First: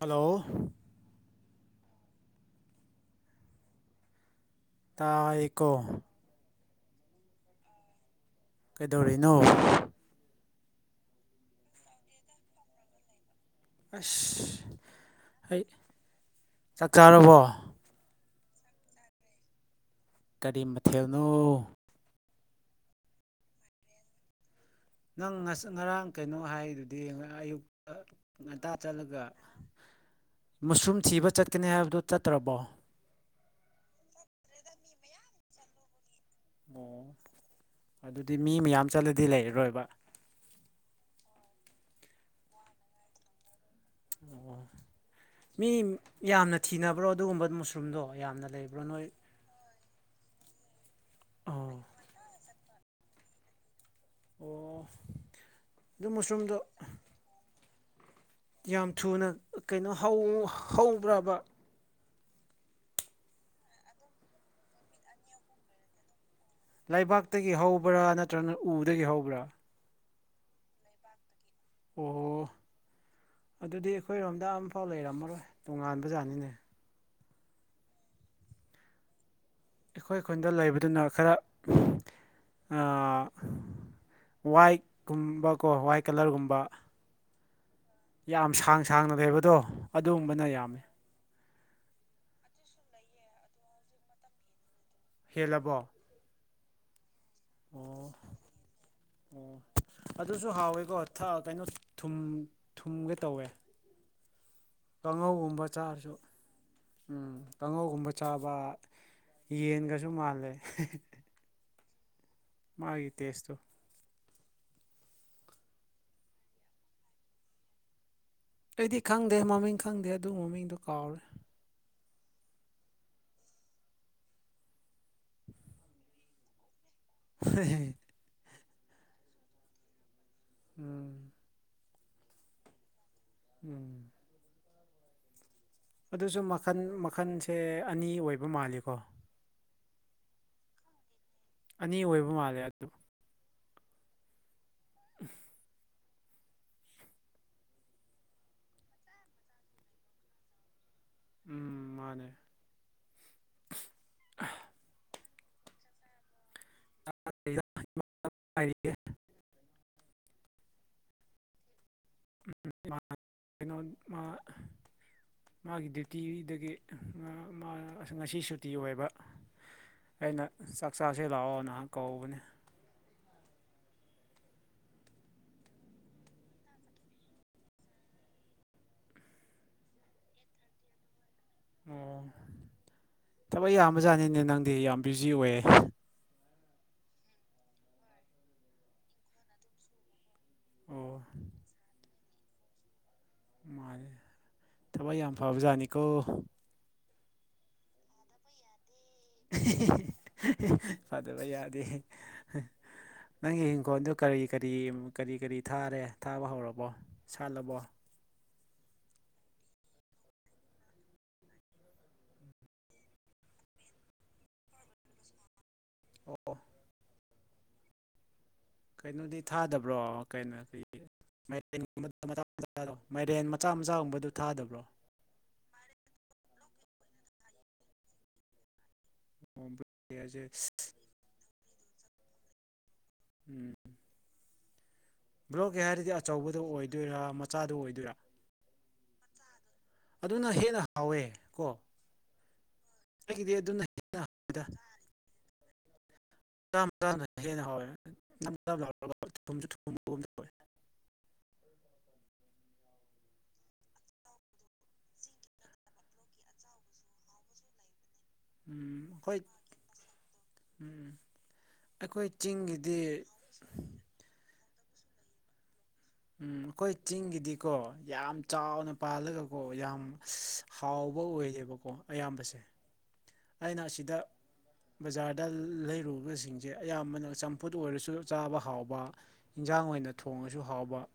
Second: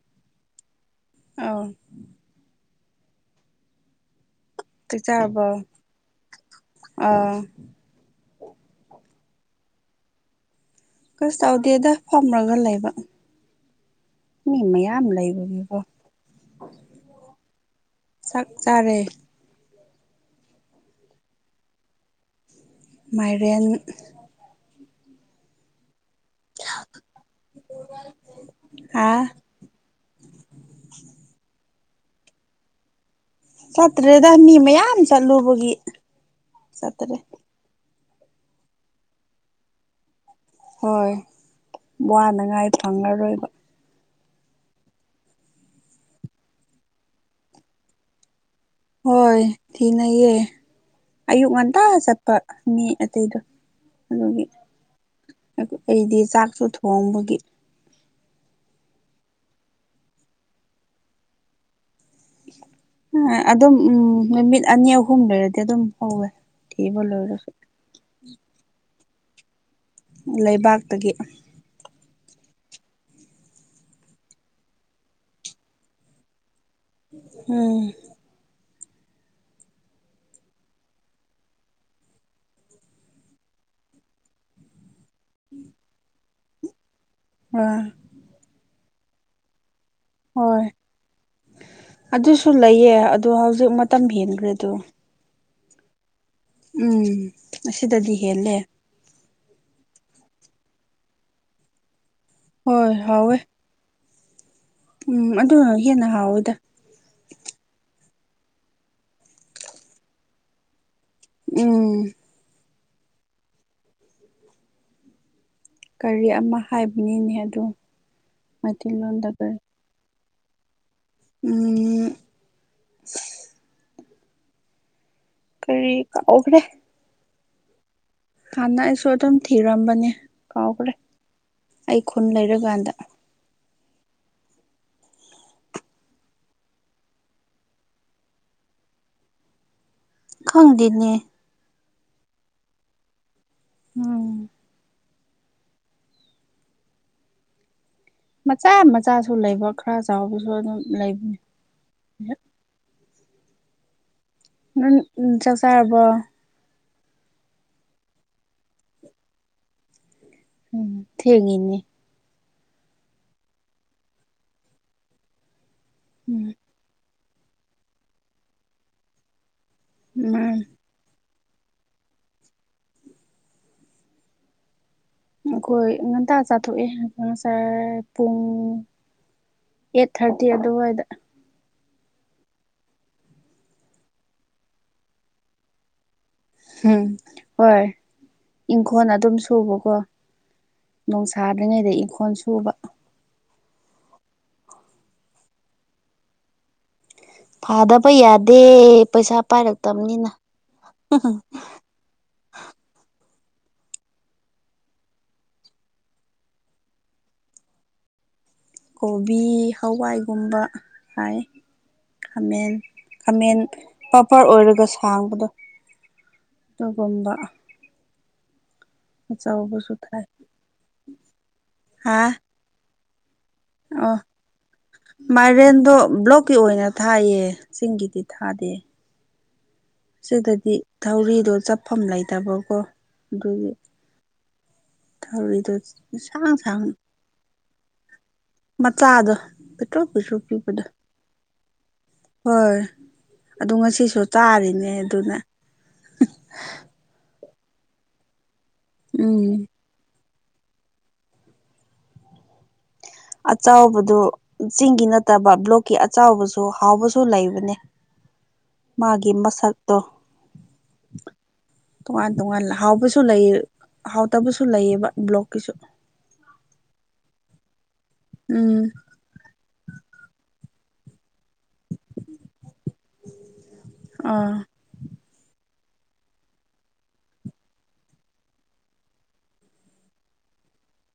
Hello ꯑꯧ ꯆꯛꯆꯥꯔꯕꯣ ꯇꯥꯏꯀꯣ ꯑꯧ ꯀꯩꯗꯧꯔꯤꯅꯣ ꯀꯩꯁꯨ ꯇꯧꯗꯦꯗ ꯐꯝꯔꯒ ꯂꯩꯕ ꯑꯁ ꯃꯤ ꯃꯌꯥꯝ ꯑꯩ ꯂꯩꯕꯒꯤꯀꯣ ꯆꯥꯛꯆꯥꯔꯕꯣ ꯆꯥꯛ ꯆꯥꯔꯦ ꯀꯔꯤ ꯃꯊꯦꯜꯅꯣ ꯃꯥꯏꯔꯦꯟ ꯅꯪ ꯉꯁꯛ ꯉꯔꯥꯡ ꯀꯩꯅꯣ ꯍꯥꯏꯗꯨꯗꯤ ꯉꯔꯥꯡ ꯑꯌꯨꯛ ꯉꯟꯇꯥ ꯍꯥ ꯆꯠꯂꯒ ꯃꯁꯨꯝꯔꯨꯝ ꯊꯤꯕ ꯆꯠꯀꯅꯤ ꯍꯥꯏꯕꯗꯨ ꯆꯠꯇ꯭ꯔꯕꯣ ꯆꯠꯇ꯭ꯔꯦꯗ ꯃꯤ ꯃꯌꯥꯝ ꯆꯠꯂꯨꯕꯒꯤ ꯆꯠꯇ꯭ꯔꯦ ꯑꯣ ꯑꯗꯨꯗꯤ ꯃꯤ ꯃꯌꯥꯝ ꯆꯠꯂꯗꯤ ꯂꯩꯔꯔꯣꯏꯕ ꯍꯣꯏ ꯋꯥꯅꯉꯥꯏ ꯐꯪꯉꯔꯣꯏꯕ ꯑꯣ ꯃꯤ ꯌꯥꯝꯅ ꯊꯤꯅꯕ꯭ꯔꯣ ꯑꯗꯨꯒꯨꯝꯕ ꯃꯨꯁꯔꯨꯝꯗꯣ ꯌꯥꯝꯅ ꯂꯩꯕ ꯍꯣꯏ ꯊꯤꯅꯩꯌꯦ ꯑꯌꯨꯛ ꯑꯧ ꯉꯟꯇꯥ ꯆꯠꯄ ꯃꯤ ꯑꯗꯨꯗꯣ ꯑꯗꯨꯒꯤ ꯑꯣ ꯑꯗꯨ ꯑꯩꯗꯤ ꯃꯨꯁꯔꯨꯝꯗꯣ ꯆꯥꯛꯁꯨ ꯊꯣꯡꯕꯒꯤ ꯌꯥꯝ ꯊꯨꯅ ꯀꯩꯅꯣ ꯍꯧ ꯍꯧꯕ꯭ꯔꯕ ꯑꯗꯨꯝ ꯎꯝ ꯅꯨꯃꯤꯠ ꯑꯅꯤ ꯑꯍꯨꯝ ꯂꯩꯔꯗꯤ ꯑꯗꯨꯝ ꯍꯧꯋꯦ ꯊꯤꯕ ꯂꯣꯏꯔꯁꯨ ꯂꯩꯕꯥꯛꯇꯒꯤ ꯍꯧꯕ꯭ꯔꯥ ꯅꯠꯇ꯭ꯔꯒꯅ ꯎꯗꯒꯤ ꯍꯧꯕ꯭ꯔꯥ ꯂꯩꯕꯥꯛꯇꯒꯤ ꯑꯣ ꯑꯗꯨꯗꯤ ꯑꯩꯈꯣꯏꯔꯣꯝꯗ ꯑꯝꯐꯥꯎ ꯂꯩꯔꯝꯃꯔꯣꯏ ꯇꯣꯉꯥꯟꯕ ꯖꯥꯠꯅꯤꯅꯦ ꯎꯝ ꯑꯩꯈꯣꯏ ꯈꯨꯟꯗ ꯂꯩꯕꯗꯨꯅ ꯈꯔ ꯑꯥ ꯋꯥꯏꯠ ꯀꯨꯝꯕꯀꯣ ꯋꯥꯏꯠ ꯀꯂꯔꯒꯨꯝꯕ ꯑꯥ ꯌꯥꯝ ꯁꯥꯡ ꯁꯥꯡꯅ ꯂꯩꯕꯗꯣ ꯑꯗꯨꯒꯨꯝꯕꯅ ꯍꯣꯏ ꯌꯥꯝꯃꯤ ꯑꯗꯨꯁꯨ ꯂꯩꯌꯦ ꯑꯗꯨ ꯍꯧꯖꯤꯛ ꯃꯇꯝ ꯍꯦꯟꯒ꯭ꯔꯦ ꯑꯗꯨ ꯍꯦꯜꯂꯕꯣ ꯎꯝ ꯑꯣ ꯑꯁꯤꯗꯗꯤ ꯍꯦꯜꯂꯦ ꯑꯣ ꯑꯗꯨꯁꯨ ꯍꯥꯎꯋꯦꯀꯣ ꯊꯥꯎ ꯀꯩꯅꯣ ꯊꯨꯝ ꯍꯣꯏ ꯍꯥꯎꯋꯦ ꯎꯝ ꯀꯥꯡꯍꯧꯒꯨꯝꯕ ꯑꯗꯨꯅ ꯍꯦꯟꯅ ꯆꯥꯔꯁꯨ ꯍꯥꯎꯋꯦꯗ ꯎꯝ ꯀꯥꯡꯉꯧꯒꯨꯝꯕ ꯆꯥꯕ ꯌꯦꯟꯒꯁꯨ ꯃꯥꯜꯂꯦ ꯎꯝ ꯃꯥꯒꯤ ꯇꯦꯁꯇꯣ ꯀꯔꯤ ꯑꯃ ꯍꯥꯏꯕꯅꯤꯅꯦ ꯑꯗꯣ ꯑꯩꯗꯤ ꯈꯪꯗꯦ ꯃꯃꯤꯡ ꯈꯪꯗꯦ ꯑꯗꯨ ꯃꯃꯤꯡꯗꯨ ꯀꯥꯎꯔꯦ ꯎꯝ ꯎꯝ ꯀꯔꯤ ꯀꯥꯎꯈ꯭ꯔꯦ [unintelligible] ꯍꯥꯟꯅ ꯑꯩꯁꯨ ꯑꯗꯨꯝ ꯊꯤꯔꯝꯕꯅꯦ ꯀꯥꯎꯈ꯭ꯔꯦ ꯎꯝ ꯑꯩ ꯈꯨꯟ ꯂꯩꯔꯀꯥꯟꯗ ꯎꯝ ꯑꯗꯨꯁꯨ ꯃꯈꯟ ꯃꯈꯟꯁꯦ ꯑꯅꯤ ꯑꯣꯏꯕ ꯃꯥꯜꯂꯤꯀꯣ ꯈꯪꯗꯦꯅꯦ ꯑꯅꯤ ꯑꯣꯏꯕ ꯃꯥꯜꯂꯦ ꯑꯗꯨ [unintelligible] ꯃꯆꯥ ꯃꯆꯥꯁꯨ ꯂꯩꯕ ꯈꯔ ꯆꯥꯎꯕꯁꯨ ꯑꯗꯨꯝ ꯂꯩꯕꯅꯤ ꯎꯝ ꯃꯥꯅꯦ ꯅꯪ ꯎꯝ ꯆꯥꯛ ꯆꯥꯔꯕꯣ [inaudible] ꯎꯝ ꯊꯦꯡꯉꯤꯅꯦ [inaudible] ꯀꯩꯅꯣ ꯃꯥ ꯃꯥꯒꯤ ꯎꯝ ꯗ꯭ꯌꯨꯇꯤꯗꯒꯤ ꯑꯍ ꯉꯥ ꯃꯥ ꯑꯁ ꯉꯁꯤ ꯁꯨꯇꯤ ꯑꯣꯏꯕ ꯑꯩꯅ ꯎꯝ ꯆꯥꯛ ꯆꯥꯁꯦ ꯂꯥꯛꯑꯣ ꯅꯍꯥꯛ ꯀꯧꯕꯅꯦ ꯑꯩꯈꯣꯏ ꯉꯟꯇꯥ ꯆꯥꯊꯣꯛꯑꯦ ꯉꯁꯥꯏ ꯄꯨꯡ ꯑꯩꯠ ꯊꯥꯔꯇꯤ ꯑꯗꯨꯋꯥꯏꯗ ꯑꯣ ꯊꯕꯛ ꯌꯥꯝꯕꯖꯥꯠꯅꯤꯅꯦ ꯅꯪꯗꯤ ꯌꯥꯝ ꯕ꯭ꯌꯨꯖꯤ ꯑꯣꯏꯌꯦ ꯍꯨꯝ ꯍꯣꯏ ꯏꯪꯈꯣꯜ ꯑꯗꯨꯝ ꯁꯨꯕꯀꯣ ꯑꯣ ꯅꯣꯡꯁꯥꯗ꯭ꯔꯤꯉꯩꯗ ꯏꯪꯈꯣꯜ ꯁꯨꯕ ꯃꯥꯅꯦ ꯊꯕꯛ ꯌꯥꯝ ꯐꯕꯖꯥꯠꯅꯤꯀꯣ ꯐꯥꯗꯕ ꯌꯥꯗꯦ ꯄꯩꯁꯥ ꯄꯥꯏꯔꯛꯇꯕꯅꯤꯅ ꯐꯗꯕ ꯌꯥꯗꯦ ꯅꯪꯒꯤ ꯏꯪꯈꯣꯜꯗꯨ ꯀꯔꯤ ꯀꯔꯤ ꯀꯔꯤ ꯀꯔꯤ ꯊꯥꯔꯦ ꯊꯥꯕ ꯍꯧꯔꯕꯣ ꯁꯥꯠꯂꯕꯣ ꯀꯣꯕꯤ ꯍꯋꯥꯏꯒꯨꯝꯕ ꯍꯥꯏꯌꯦ ꯫ ꯈꯥꯃꯦꯟ ꯈꯥꯃꯦꯟ ꯄ꯭ꯔꯣꯄꯔ ꯑꯣꯏꯔꯒ ꯁꯥꯡꯕꯗꯣ꯫ ꯑꯣ ꯇꯨꯒꯨꯝꯕ ꯫ ꯀꯩꯅꯣꯗꯤ ꯑꯆꯧꯕꯁꯨ ꯊꯥꯗꯕ꯭ꯔꯣ ꯊꯥꯏ ꯀꯩꯅꯣ ꯍꯥ [unintelligible] [unintelligible] ꯃꯥꯏꯔꯦꯟ ꯃꯆꯥ ꯑꯣ ꯃꯆꯥꯒꯨꯝꯕꯗꯨ ꯊꯥꯗꯕ꯭ꯔꯣ꯫ ꯃꯥꯏꯔꯦꯟꯗꯣ ꯕ꯭ꯂꯣꯛꯀꯤ ꯑꯣꯏꯅ ꯊꯥꯏꯌꯦ ꯆꯤꯡꯒꯤꯗꯤ ꯊꯥꯗꯦ꯫ ꯑꯣ ꯕ꯭ꯂꯣꯀꯤꯌꯥꯁꯦ ꯁꯤꯗꯗꯤ ꯊꯧꯔꯤꯗꯣ ꯆꯞꯐꯝ ꯂꯩꯇꯕꯀꯣ ꯑꯗꯨꯒꯤ ꯫ ꯕ꯭ꯂꯣꯛꯀꯤ ꯍꯥꯏꯔꯗꯤ ꯁꯥꯡ ꯑꯆꯧꯕꯗꯨ ꯁꯥꯡ ꯑꯣꯏꯗꯣꯏꯔꯥ ꯃꯆꯥꯗꯨ ꯑꯣꯏꯗꯣꯏꯔꯥ꯫ ꯃꯆꯥꯗꯣ ꯄꯤꯇ꯭ꯔꯨꯛ ꯄꯨꯇ꯭ꯔꯨꯛ ꯑꯗꯨꯅ ꯄꯤꯛꯕꯗꯣ꯫ ꯍꯦꯟꯅ ꯍꯥꯎꯋꯦ ꯀꯣ ꯍꯣꯏ ꯑꯩꯒꯤꯗꯤ ꯑꯗꯨ ꯑꯗꯨꯅ ꯉꯁꯤꯁꯨ ꯍꯦꯟꯅ ꯍꯥꯎꯋꯦꯗ ꯆꯥꯔꯤꯅꯦ ꯑꯗꯨꯅ꯫ ꯎꯝ [unintelligible] ꯑꯆꯥꯎꯕꯗꯨ ꯫ ꯆꯤꯡꯒꯤ ꯅꯠꯇꯕ ꯕ꯭ꯂꯣꯛꯀꯤ ꯑꯆꯥꯎꯕꯁꯨ ꯍꯥꯎꯕꯁꯨ ꯂꯩꯕꯅꯦ꯫ ꯎꯝ ꯃꯥꯒꯤ ꯑꯩꯈꯣꯏ ꯃꯁꯛꯇꯣ꯫ ꯎꯝ ꯑꯩꯈꯣꯏ ꯇꯣꯉꯥꯟ ꯇꯣꯉꯥꯟ ꯆꯤꯡꯒꯤꯗꯤ ꯍꯥꯎꯕꯁꯨ ꯂꯩ ꯍꯥꯎꯇꯕꯁꯨ ꯂꯩꯌꯦꯕ ꯕ꯭ꯂꯣꯛꯀꯤꯁꯨ꯫ ꯎꯝ ꯑꯩꯈꯣꯏ ꯆꯤꯡꯒꯤꯗꯤꯀꯣ ꯌꯥꯝ ꯎꯝ ꯆꯥꯎꯅ ꯄꯥꯜꯂꯒ꯫ ꯀꯣ ꯌꯥꯝ ꯍꯥꯎꯕ ꯑꯣꯏꯌꯦꯕꯀꯣ ꯑꯌꯥꯝꯕꯁꯦ꯫ ꯑꯩꯅ ꯑꯁꯤꯗ ꯑꯥ ꯕꯖꯥꯔꯗ ꯂꯩꯔꯨꯕꯁꯤꯡꯖꯦ ꯑꯌꯥꯝꯕꯅ ꯆꯝꯐꯨꯠ ꯑꯣꯏꯔꯁꯨ ꯆꯥꯕ ꯍꯥꯎꯕ ꯏꯟꯖꯥꯡ ꯑꯣꯏꯅ ꯊꯣꯡꯉꯁꯨ ꯍꯥꯎꯕ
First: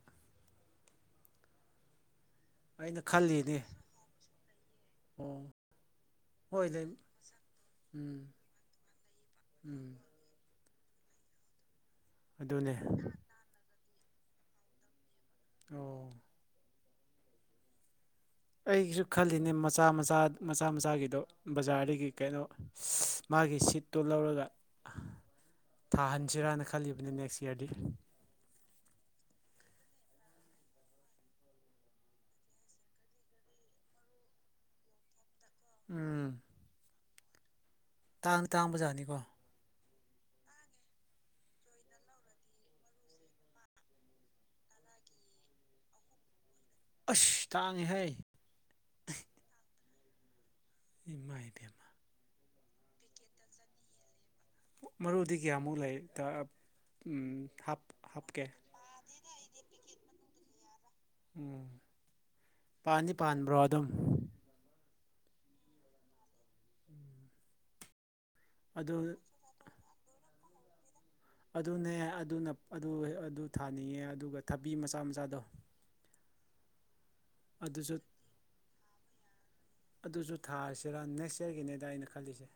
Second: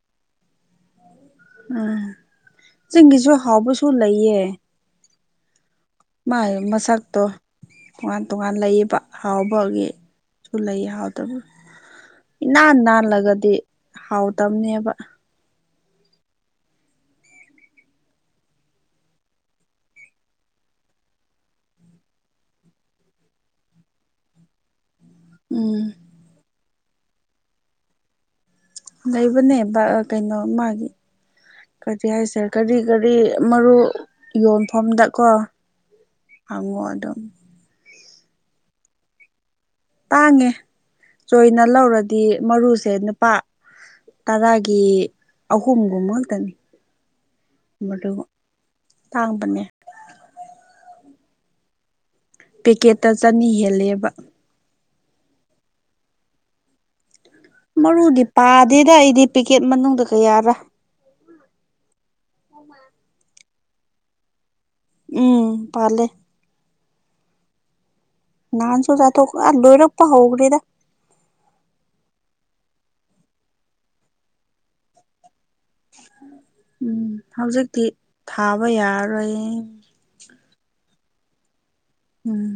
ꯎꯝ ꯑꯩꯅ ꯆꯤꯡꯒꯤꯁꯨ ꯍꯥꯎꯕꯁꯨ ꯂꯩꯌꯦ꯫ ꯎꯝ ꯃꯥꯒꯤ ꯃꯁꯛꯇꯣ ꯇꯣꯉꯥꯟ ꯎꯝ ꯇꯣꯉꯥꯟ ꯂꯩꯌꯦꯕ ꯍꯥꯎꯕꯒꯤ꯫ ꯎꯝ ꯁꯨ ꯂꯩꯌꯦ ꯍꯥꯎꯇꯕ ꯑꯗꯨꯅꯦ ꯏꯅꯥꯟ ꯅꯥꯜꯂꯒꯗꯤ ꯍꯥꯎꯇꯝꯅꯦꯕ꯫ ꯑꯣ ꯑꯩꯒꯤꯁꯨ ꯈꯜꯂꯤꯅꯦ ꯃꯆꯥ ꯃꯆꯥ ꯃꯆꯥ ꯃꯆꯥꯒꯤꯗꯣ ꯕꯖꯥꯔꯗꯒꯤ ꯀꯩꯅꯣ꯫ ꯃꯥꯒꯤ ꯁꯤꯠꯇꯨ ꯂꯧꯔꯒ꯫ ꯎꯝ ꯊꯥꯍꯟꯁꯤꯔꯥꯅ ꯈꯜꯂꯤꯕꯅꯤ ꯅꯦꯛꯁ ꯏꯌꯔꯗꯤ ꯫ ꯂꯩꯕꯅꯦ ꯕ ꯀꯩꯅꯣ ꯃꯥꯒꯤ ꯀꯗꯤ ꯍꯥꯏꯁꯦꯔꯥ ꯀꯔꯤ ꯀꯔꯤ ꯃꯔꯨ ꯌꯣꯟꯐꯝꯗ ꯀꯣ ꯎꯝ ꯍꯪꯉꯣ ꯑꯗꯨꯝ꯫ ꯇꯥꯡ ꯇꯥꯡꯕꯖꯥꯠꯅꯤꯀꯣ꯫ ꯇꯥꯡꯉꯦ ꯆꯣꯏꯅ ꯂꯧꯔꯗꯤ ꯃꯔꯨꯁꯦ ꯅꯨꯄꯥ ꯇꯔꯥꯒꯤ ꯑꯍꯨꯝꯒꯨꯝꯕ ꯉꯛꯇꯅꯤ ꯑꯁ ꯇꯥꯡꯉꯦꯍꯩ ꯇꯥꯡꯕꯅꯦ꯫ ꯏꯃꯥꯏ ꯄꯦꯝꯃꯥ ꯫ ꯄꯦꯀꯦꯠꯇ ꯆꯅꯤ ꯍꯦꯜꯂꯦꯕ꯫ ꯃꯔꯨꯗꯤ ꯀꯌꯥꯃꯨꯛ ꯂꯩ ꯇꯥ ꯎꯝ ꯃꯔꯨꯗꯤ ꯄꯥꯗꯦꯗ ꯑꯩꯗꯤ ꯄꯦꯛꯀꯦꯠ ꯃꯅꯨꯡꯗ ꯀꯌꯥꯔꯥ ꯎꯝ ꯄꯥꯟꯗꯤ ꯄꯥꯟꯕ꯭ꯔꯣ ꯑꯗꯨꯝ꯫ ꯎꯝ ꯄꯥꯜꯂꯦ꯫ ꯎꯝ ꯅꯥꯟꯁꯨ [unintelligible] ꯑꯥ ꯂꯣꯏꯔꯛꯄ ꯍꯣ꯭ꯔꯤꯗ ꯑꯗꯨꯅꯦ ꯑꯗꯨꯅ ꯑꯗꯨ ꯑꯗꯨ ꯊꯥꯅꯤꯡꯉꯦ ꯑꯗꯨꯒ ꯊꯕꯤ ꯃꯆꯥ ꯃꯆꯥꯗꯣ ꯎꯝ ꯍꯧꯖꯤꯛꯇꯤ ꯑꯗꯨꯁꯨ ꯊꯥꯕ ꯌꯥꯔꯔꯣꯏꯌꯦ ꯑꯗꯨꯁꯨ ꯊꯥꯔꯁꯤꯔꯥ ꯅꯦꯛꯁꯌꯔꯒꯤꯅꯦꯗ ꯑꯩꯅ ꯎꯝ ꯈꯜꯂꯤꯁꯦ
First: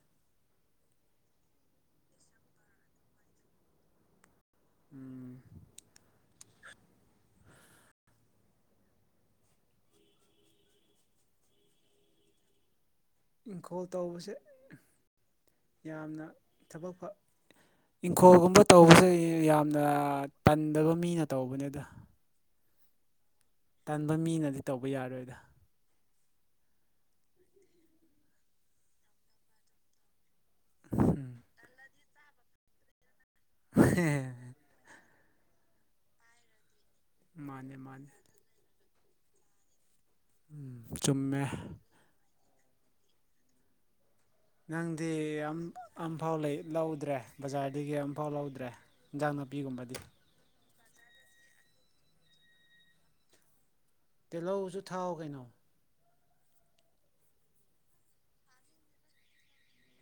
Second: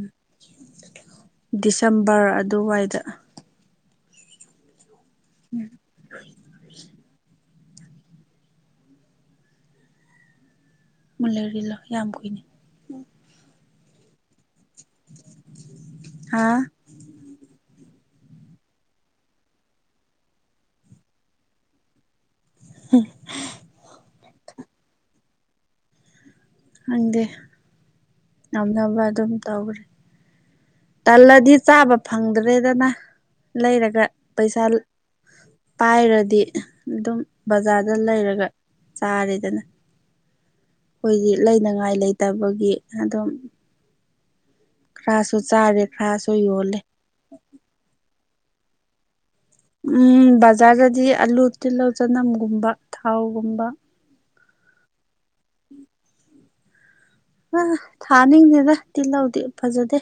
ꯗꯤꯁꯦꯝꯕꯔ ꯑꯗꯨꯋꯥꯏꯗ ꯎꯝ [unintelligible] ꯌꯥꯝ ꯀꯨꯏꯅꯤ ꯏꯪꯈꯣꯜ ꯇꯧꯕꯁꯦ ꯌꯥꯝꯅ ꯍꯥ ꯊꯕꯛ ꯐꯥ ꯏꯪꯈꯣꯜꯒꯨꯝꯕ ꯇꯧꯕꯁꯦ ꯑꯩ ꯌꯥꯝꯅ ꯇꯟꯗꯕ ꯃꯤꯅ ꯇꯧꯕꯅꯦꯗ ꯎꯝ ꯇꯟꯕ ꯃꯤꯅꯗꯤ ꯇꯧꯕ ꯌꯥꯔꯣꯏꯗ ꯈꯪꯗꯦ ꯉꯝꯅꯕ ꯑꯗꯨꯝ ꯇꯧꯈ꯭ꯔꯦ ꯇꯜꯂꯗꯤ ꯆꯥꯕ ꯐꯪꯗ꯭ꯔꯦꯗꯅ ꯂꯩꯔꯒ ꯄꯩꯁꯥ ꯄꯥꯏꯔꯗꯤ ꯑꯗꯨꯝ ꯃꯥꯅꯦ ꯕꯖꯥꯔꯗ ꯃꯥꯅꯦ ꯂꯩꯔꯒ ꯆꯥꯔꯦꯗꯅ ꯎꯝ ꯑꯩꯈꯣꯏꯗꯤ ꯆꯨꯝꯃꯦ ꯂꯩꯅꯉꯥꯏ ꯂꯩꯇꯕꯒꯤ ꯑꯗꯨꯝ ꯅꯪꯗꯤ ꯈꯔꯁꯨ ꯑꯝ ꯆꯥꯔꯦ ꯈꯔꯁꯨ ꯑꯝꯐꯥꯎ ꯂꯩ ꯌꯣꯜꯂꯦ ꯂꯧꯗ꯭ꯔꯦ ꯕꯖꯥꯔꯗꯒꯤ ꯑꯃꯨꯛꯐꯥꯎ ꯂꯧꯗ꯭ꯔꯦ ꯏꯟꯖꯥꯡ ꯅꯥꯄꯤꯒꯨꯝꯕꯗꯤ ꯎꯝ ꯕꯖꯥꯔꯗꯗꯤ ꯑꯂꯨ ꯇꯤꯜꯍꯧ ꯆꯅꯝꯒꯨꯝꯕ ꯊꯥꯎꯒꯨꯝꯕ ꯇꯤꯜꯍꯧꯁꯨ ꯊꯥꯎ ꯀꯩꯅꯣ ꯑꯥ ꯊꯥꯅꯤꯡꯗꯦꯗ ꯇꯤꯜꯍꯧꯗꯤ ꯐꯖꯗꯦ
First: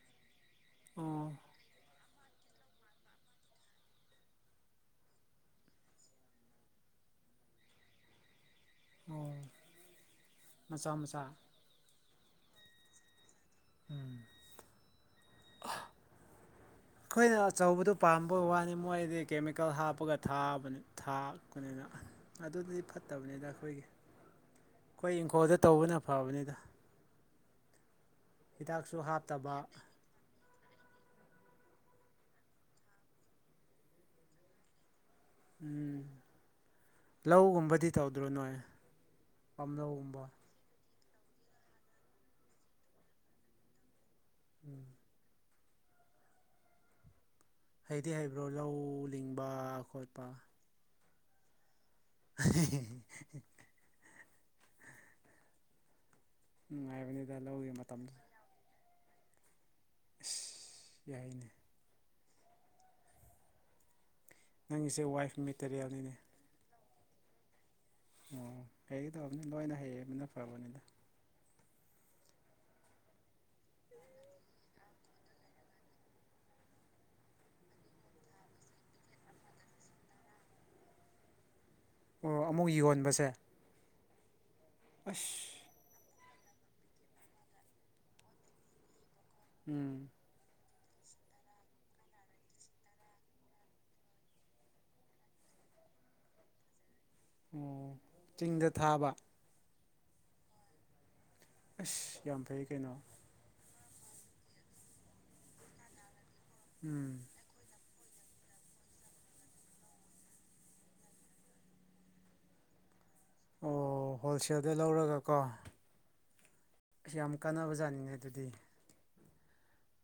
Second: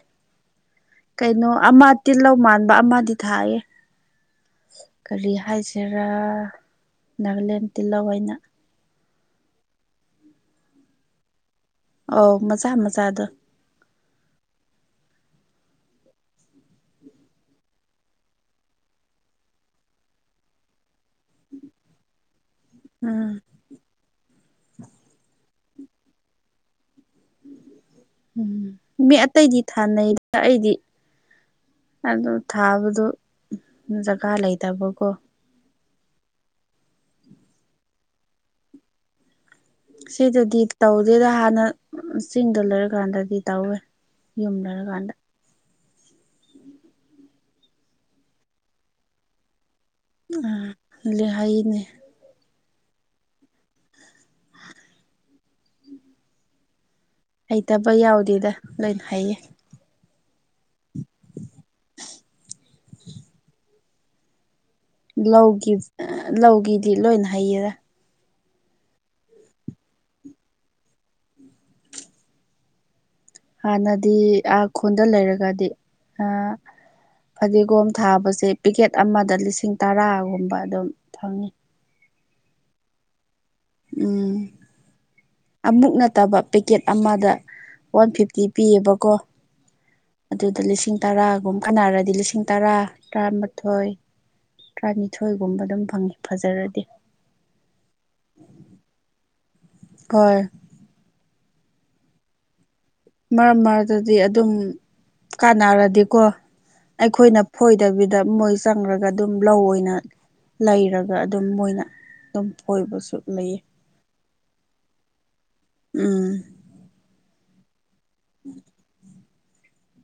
ꯑꯣ ꯀꯩꯅꯣ ꯑꯃ ꯇꯤꯜꯍꯧ ꯃꯥꯟꯕ ꯑꯃꯗꯤ ꯊꯥꯏꯌꯦ ꯀꯔꯤ ꯍꯥꯏꯁꯦꯔꯥ ꯅꯥꯒꯥꯂꯦꯟ ꯇꯤꯜꯍꯧ ꯍꯥꯏꯅ ꯑꯣ ꯃꯆꯥ ꯃꯆꯥ ꯑꯧ ꯃꯆꯥ ꯃꯆꯥꯗꯣ ꯎꯝ ꯑꯍ ꯑꯩꯈꯣꯏꯅ ꯑꯆꯧꯕꯗꯨ ꯄꯥꯝꯕ ꯋꯥꯅꯤ ꯃꯣꯏꯗꯤ ꯀꯦꯃꯤꯀꯦꯜ ꯍꯥꯞꯄꯒ ꯊꯥꯕꯅꯤ ꯊꯥ ꯀꯨꯟꯅ ꯑꯗꯨꯗꯤ ꯎꯝ ꯐꯠꯇꯕꯅꯤꯗ ꯑꯩꯈꯣꯏꯒꯤ ꯑꯩꯈꯣꯏ ꯏꯪꯈꯣꯜꯗ ꯇꯧꯕꯅ ꯐꯕꯅꯤꯗ ꯎꯝ ꯍꯤꯗꯥꯛꯁꯨ ꯃꯤ ꯍꯥꯞꯇꯕ ꯑꯇꯩꯗꯤ ꯊꯥꯅꯩꯗ ꯑꯩꯗꯤ ꯑꯗꯨ ꯊꯥꯕꯗꯣ ꯖꯒꯥ ꯂꯩꯇꯕꯀꯣ ꯎꯝ ꯂꯧꯒꯨꯝꯕꯗꯤ ꯇꯧꯗ꯭ꯔꯣ ꯅꯣꯏ ꯄꯥꯝꯂꯧꯒꯨꯝꯕ ꯁꯤꯗꯗꯤ ꯇꯧꯗꯦꯗ ꯍꯥꯟꯅ ꯆꯤꯡꯗ ꯂꯩꯔꯀꯥꯟꯗꯗꯤ ꯇꯧꯋꯦ ꯌꯨꯝ ꯂꯩꯔ ꯀꯥꯟꯗ ꯍꯩꯗꯤ ꯍꯥꯏꯕ꯭ꯔꯣ ꯂꯧ ꯂꯤꯡꯕ ꯈꯣꯠ ꯑꯥ ꯂꯤꯡ ꯍꯩꯅꯦ [inaudible] ꯎꯝ ꯍꯥꯏꯕꯅꯤ ꯍꯩꯇꯕ ꯌꯥꯎꯗꯦꯗ ꯂꯣꯏꯅ ꯍꯩꯌꯦ ꯏꯁ ꯌꯥꯏꯅꯦ ꯅꯪꯒꯤꯁꯦ ꯋꯥꯏꯐ ꯂꯧꯒꯤ ꯃꯦꯇꯔꯤꯌꯦꯜꯅꯤꯅꯦ ꯑꯥ ꯂꯧꯒꯤꯗꯤ ꯂꯣꯏꯅ ꯍꯩꯌꯦꯗ ꯑꯣ ꯍꯩꯒ ꯇꯧꯕꯅꯤ ꯂꯣꯏꯅ ꯍꯩꯕꯅ ꯐꯕꯅꯤꯗ ꯍꯥꯟꯅꯗꯤ ꯑꯥ ꯈꯨꯟꯗ ꯂꯩꯔꯒꯗꯤ ꯑꯥ ꯐꯗꯤꯒꯣꯝ ꯊꯥꯕꯁꯦ ꯄꯤꯀꯦꯠ ꯑꯃꯗ ꯂꯤꯁꯤꯡ ꯇꯔꯥꯒꯨꯝꯕ ꯑꯗꯨꯝ ꯐꯪꯉꯤ ꯑꯣ ꯑꯃꯨꯛ ꯌꯣꯟꯕꯁꯦ ꯎꯝ ꯑꯁ ꯑꯃꯨꯛ ꯅꯠꯇꯕ ꯄꯦꯀꯦꯠ ꯑꯃꯗ ꯋꯥꯟ ꯐꯤꯐꯇꯤ ꯄꯤꯌꯦꯕꯀꯣ ꯎꯝ ꯑꯗꯨꯗ ꯂꯤꯁꯤꯡ ꯇꯔꯥꯒꯨꯝ ꯈꯟꯅꯔꯗꯤ ꯂꯤꯁꯤꯡ ꯇꯔꯥ ꯇꯔꯥꯃꯥꯊꯣꯏ ꯇꯔꯥꯅꯤꯊꯣꯏꯒꯨꯝꯕ ꯑꯗꯨꯝ ꯐꯪꯉꯤ ꯐꯖꯔꯗꯤ ꯑꯣ ꯆꯤꯡꯗ ꯊꯥꯕ ꯍꯣꯏ ꯑꯁ ꯌꯥꯝ ꯐꯩ ꯀꯩꯅꯣ ꯃꯔꯛ ꯃꯔꯛ ꯗꯗꯤ ꯑꯗꯨꯝ ꯀꯥꯟꯅꯔꯗꯤꯀꯣ ꯎꯝ ꯑꯩꯈꯣꯏꯅ ꯐꯣꯏꯗꯕꯤꯗ ꯃꯣꯏ ꯆꯪꯔꯒ ꯑꯗꯨꯝ ꯂꯧ ꯑꯣꯏꯅ ꯂꯩꯔꯒ ꯑꯗꯨꯝ ꯃꯣꯏꯅ ꯑꯗꯨꯝ ꯐꯣꯏꯕꯁꯨ ꯂꯩꯌꯦ ꯑꯣ ꯍꯣꯜꯁꯦꯜꯗꯩ ꯂꯧꯔꯒ ꯀꯣ ꯎꯝ ꯑꯁ ꯌꯥꯝ ꯀꯥꯟꯅꯕ ꯖꯥꯠꯅꯤꯅꯦ ꯑꯗꯨꯗꯤ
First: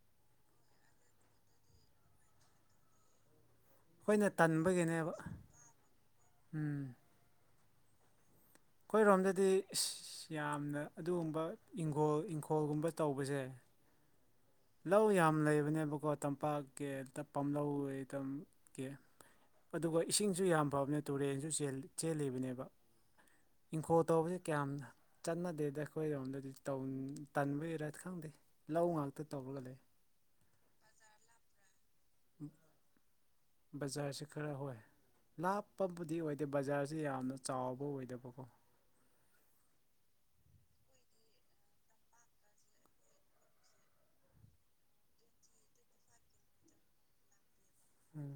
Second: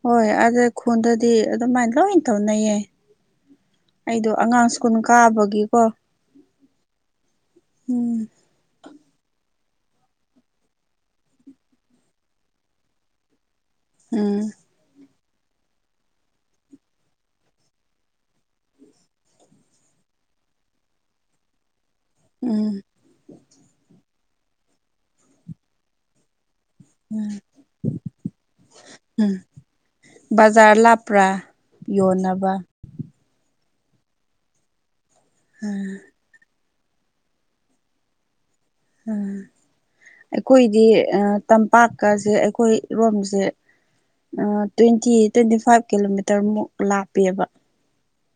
ꯍꯣꯏ ꯑꯥꯗ ꯈꯨꯟꯗꯗꯤ ꯑꯗꯨꯃꯥꯏꯅ ꯂꯣꯏ ꯇꯧꯅꯩꯌꯦ ꯑꯩꯈꯣꯏꯅ ꯑꯩꯗꯣ ꯑꯉꯥꯡ ꯁ꯭ꯀꯨꯟ ꯇꯟꯕꯒꯤꯅꯦꯕ ꯀꯥꯕꯒꯤꯀꯣ ꯎꯝ ꯎꯝ ꯑꯩꯈꯣꯏꯔꯣꯝꯗꯗꯤ ꯏꯁ ꯌꯥꯝꯅ ꯑꯗꯨꯒꯨꯝꯕ ꯏꯪꯒꯣꯜ ꯏꯪꯈꯣꯜꯒꯨꯝꯕ ꯇꯧꯕꯁꯦ ꯎꯝ ꯂꯧ ꯌꯥꯝ ꯂꯩꯕꯅꯦꯕꯀꯣ ꯇꯝꯄꯥꯛꯀꯤ ꯄꯥꯝ ꯂꯧ ꯇꯝꯀꯤ ꯑꯗꯨꯒ ꯏꯁꯤꯡꯁꯨ ꯌꯥꯝ ꯐꯕꯅꯦ ꯇꯨꯔꯦꯟꯁꯨ ꯆꯦꯜꯂꯤ ꯆꯦꯜꯂꯤꯕꯅꯦꯕ ꯎꯝ ꯏꯪꯈꯣꯜ ꯇꯧꯕꯁꯦ ꯀꯌꯥꯝ ꯆꯠꯅꯗꯦꯗ ꯑꯩꯈꯣꯏꯔꯣꯝꯗꯗꯤ ꯇꯧ ꯇꯟꯕꯩꯔ ꯈꯪꯗꯦ ꯂꯧ ꯉꯥꯛꯇ ꯎꯝ ꯇꯧꯔꯒ ꯂꯩ ꯕꯖꯥꯔ ꯂꯥꯞꯄ꯭ꯔꯥ ꯌꯣꯟꯅꯕ ꯕꯖꯥꯔꯁꯦ ꯈꯔ ꯍꯣꯏ ꯂꯥꯞꯄꯕꯨꯗꯤ ꯑꯣꯏꯗꯦ ꯕꯖꯥꯔꯁꯦ ꯌꯥꯝꯅ ꯆꯥꯎꯕ ꯑꯣꯏꯗꯕꯀꯣ ꯑꯥ ꯑꯩꯈꯣꯏꯗꯤ ꯑꯥ ꯇꯝꯄꯥꯛꯀꯁꯦ ꯑꯩꯈꯣꯏꯔꯣꯝꯁꯦ ꯇ꯭ꯋꯦꯟꯇꯤ ꯇ꯭ꯋꯦꯟꯇꯤ ꯐꯥꯏꯚ ꯀꯤꯂꯣꯃꯤꯇꯔꯃꯨꯛ ꯂꯥꯛꯄꯤꯕ ꯎꯝ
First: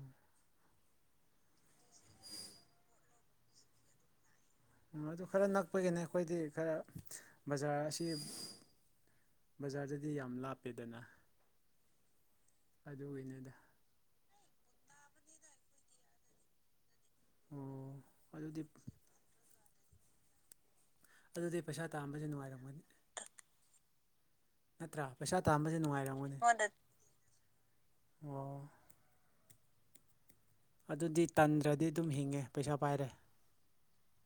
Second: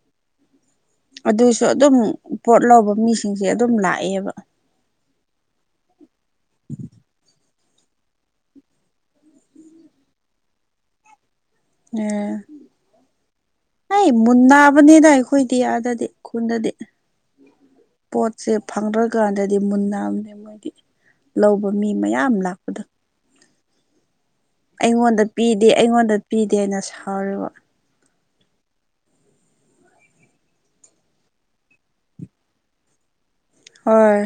ꯑꯗꯨꯁꯨ ꯑꯗꯨꯝ ꯄꯣꯠ ꯂꯧꯕ ꯃꯤꯁꯤꯡꯁꯦ ꯑꯗꯨꯝ ꯂꯥꯛꯑꯦꯕ ꯑꯗꯨ ꯈꯔ ꯅꯛꯄꯒꯤꯅꯦ ꯑꯩꯈꯣꯏꯗꯤ ꯈꯔ ꯕꯖꯥꯔ ꯑꯁꯤ ꯕꯖꯥꯔꯗꯗꯤ ꯌꯥꯝ ꯂꯥꯞꯄꯦꯗꯅ [unintelligible] ꯑꯗꯨ ꯑꯣꯏꯅꯤꯗ ꯑꯩ ꯃꯨꯟꯅꯥꯕꯅꯤꯗ ꯑꯩꯈꯣꯏꯗꯤ ꯑꯥꯗꯗꯤ ꯈꯨꯟꯗꯗꯤ ꯑꯣ ꯄꯣꯠꯁꯦ ꯑꯗꯨꯗꯤ ꯐꯪꯗ꯭ꯔꯀꯥꯟꯗꯗꯤ ꯃꯨꯟꯅꯝꯅꯦ ꯃꯣꯏꯗꯤ ꯑꯗꯨꯗꯤ ꯂꯧꯕ ꯄꯩꯁꯥ ꯃꯤ ꯇꯥꯟꯕꯁꯦ ꯃꯌꯥꯝ ꯂꯥꯛꯄꯗꯣ ꯅꯨꯡꯉꯥꯏꯔꯝꯒꯅꯤ ꯅꯠꯇ꯭ꯔꯥ ꯑꯩꯉꯣꯟꯗ ꯄꯩꯁꯥ ꯄꯤꯗꯦ ꯇꯥꯝꯕꯁꯦ ꯑꯩꯉꯣꯟꯗ ꯅꯨꯡꯉꯥꯏꯔꯝꯒꯅꯤ ꯑꯣ ꯄꯤꯗꯦꯅ ꯁꯥꯎꯔꯤꯕ ꯑꯗꯨꯗꯤ ꯇꯟꯗ꯭ꯔꯗꯤ ꯑꯗꯨꯝ ꯍꯤꯡꯉꯦ ꯄꯩꯁꯥ ꯄꯥꯏꯔꯦ ꯍꯣꯏ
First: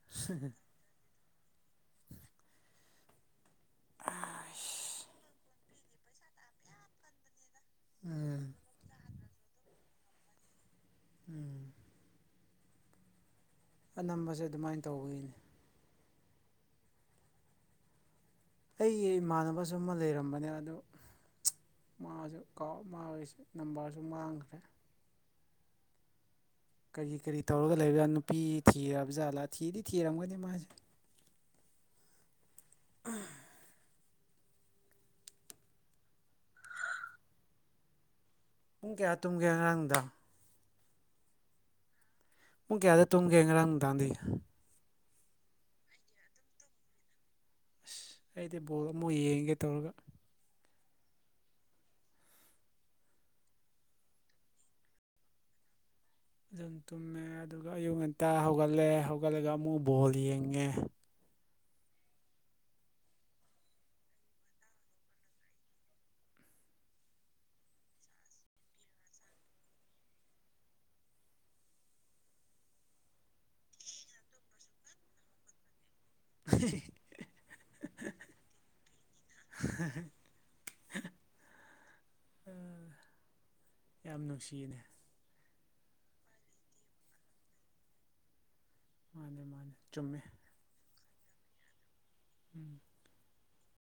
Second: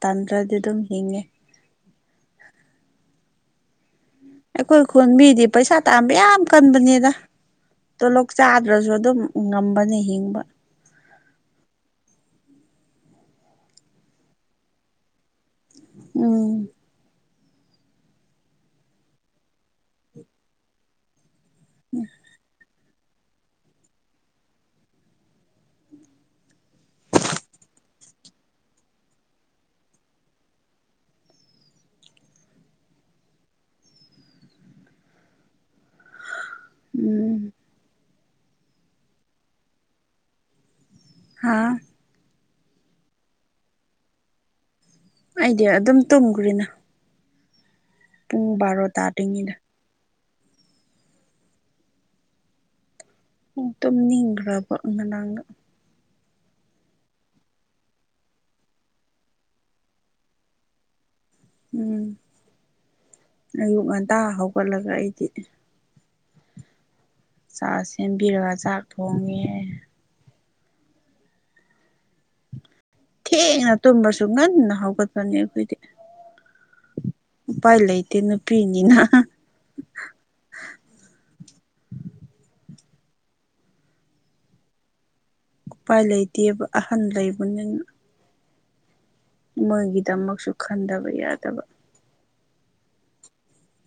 ꯇꯟꯗ꯭ꯔꯗꯤ ꯑꯗꯨꯝ ꯍꯤꯡꯉꯦ [unintelligible] ꯑꯩꯈꯣꯏ ꯈꯨꯟ ꯃꯤꯗꯤ ꯄꯩꯁꯥ ꯇꯥꯥꯟꯕ ꯌꯥꯝ ꯀꯟꯕꯅꯦꯗ ꯇꯣꯂꯣꯛ ꯎꯝ ꯆꯥꯗ꯭ꯔꯁꯨ ꯑꯗꯨꯝ ꯉꯝꯕꯅꯦ ꯍꯤꯡꯕ ꯎꯝ ꯑꯅꯝꯕꯁꯦ ꯑꯗꯨꯃꯥꯏꯅ ꯇꯧꯕꯒꯤꯅꯦ ꯎꯝ ꯑꯩꯒꯤ ꯏꯃꯥꯟꯅꯕꯁꯨ ꯑꯃ ꯂꯩꯔꯝꯕꯅꯦ ꯑꯗꯨ ꯃꯥꯁꯨ ꯀꯥꯎ ꯃꯥꯒꯤꯁꯨ ꯅꯝꯕꯔꯁꯨ ꯃꯥꯡꯈ꯭ꯔꯦ ꯀꯔꯤ ꯀꯔꯤ ꯇꯧꯔꯒ ꯂꯩꯕꯖꯥꯠ ꯅꯨꯄꯤ ꯊꯤꯔꯕ ꯖꯥꯠꯂꯥ ꯊꯤꯗꯤ ꯊꯤꯔꯝꯒꯅꯤ ꯃꯥꯁꯦ ꯎꯝꯐ ꯎꯝ ꯄꯨꯡ ꯀꯌꯥ ꯇꯨꯝꯒꯦ ꯉꯔꯥꯡ ꯅꯨꯡꯗꯥꯡ ꯍꯥꯥ ꯄꯨꯡ ꯀꯌꯥꯗ ꯇꯨꯝꯒꯦ ꯉ꯭ꯔꯥꯡ ꯅꯨꯡꯗꯥꯡꯗꯤ ꯑꯩꯗꯤ ꯑꯗꯨꯝ ꯇꯨꯝꯒ꯭ꯔꯦꯅ ꯑꯁ ꯑꯩꯗꯤ ꯕꯣꯜ ꯑꯃꯨꯛ ꯌꯦꯡꯒꯦ ꯇꯥꯗ꯭ꯔꯤꯉꯩꯗ ꯇꯧꯔꯒ ꯎꯝ ꯇꯨꯝꯅꯤꯡꯈ꯭ꯔꯕ ꯉꯔꯥꯡꯉ ꯑꯗꯨꯝ ꯇꯨꯝꯃꯦ ꯑꯗꯨꯒ ꯑꯌꯨꯛ ꯉꯟꯇꯥ ꯍꯧꯒꯠꯂꯦ ꯍꯧꯒꯠꯂꯒ ꯑꯃꯨꯛꯀ ꯕꯣꯜ ꯌꯦꯡꯉꯦ ꯎꯝ ꯑꯌꯨꯛ ꯉꯟꯇꯥ ꯍꯧꯒꯠꯂꯒ ꯑꯩꯗꯤ ꯆꯥ ꯁꯦꯝꯕꯤꯔꯒ ꯆꯥꯛ ꯊꯣꯡꯉꯦ ꯊꯦꯡꯅ ꯇꯨꯝꯕꯁꯨ ꯉꯟꯅ ꯍꯧꯒꯠꯄꯅꯦ ꯑꯩꯈꯣꯏꯗꯤ [unintelligible] ꯎꯄꯥꯏ ꯂꯩꯇꯦ ꯅꯨꯄꯤꯅꯤꯅ [unintelligible] [unintelligible] ꯑ ꯌꯥꯝ ꯅꯨꯡꯁꯤꯌꯦꯅꯦ ꯎꯄꯥꯏ ꯂꯩꯇꯦꯕ ꯑꯍꯟ ꯂꯩꯕꯅꯤꯅ ꯃꯥꯅꯦ ꯃꯥꯅꯦ ꯆꯨꯝꯃꯦ ꯃꯣꯏꯒꯤꯗꯃꯛꯁꯨ ꯈꯟꯗꯕ ꯌꯥꯗꯕ ꯎꯝ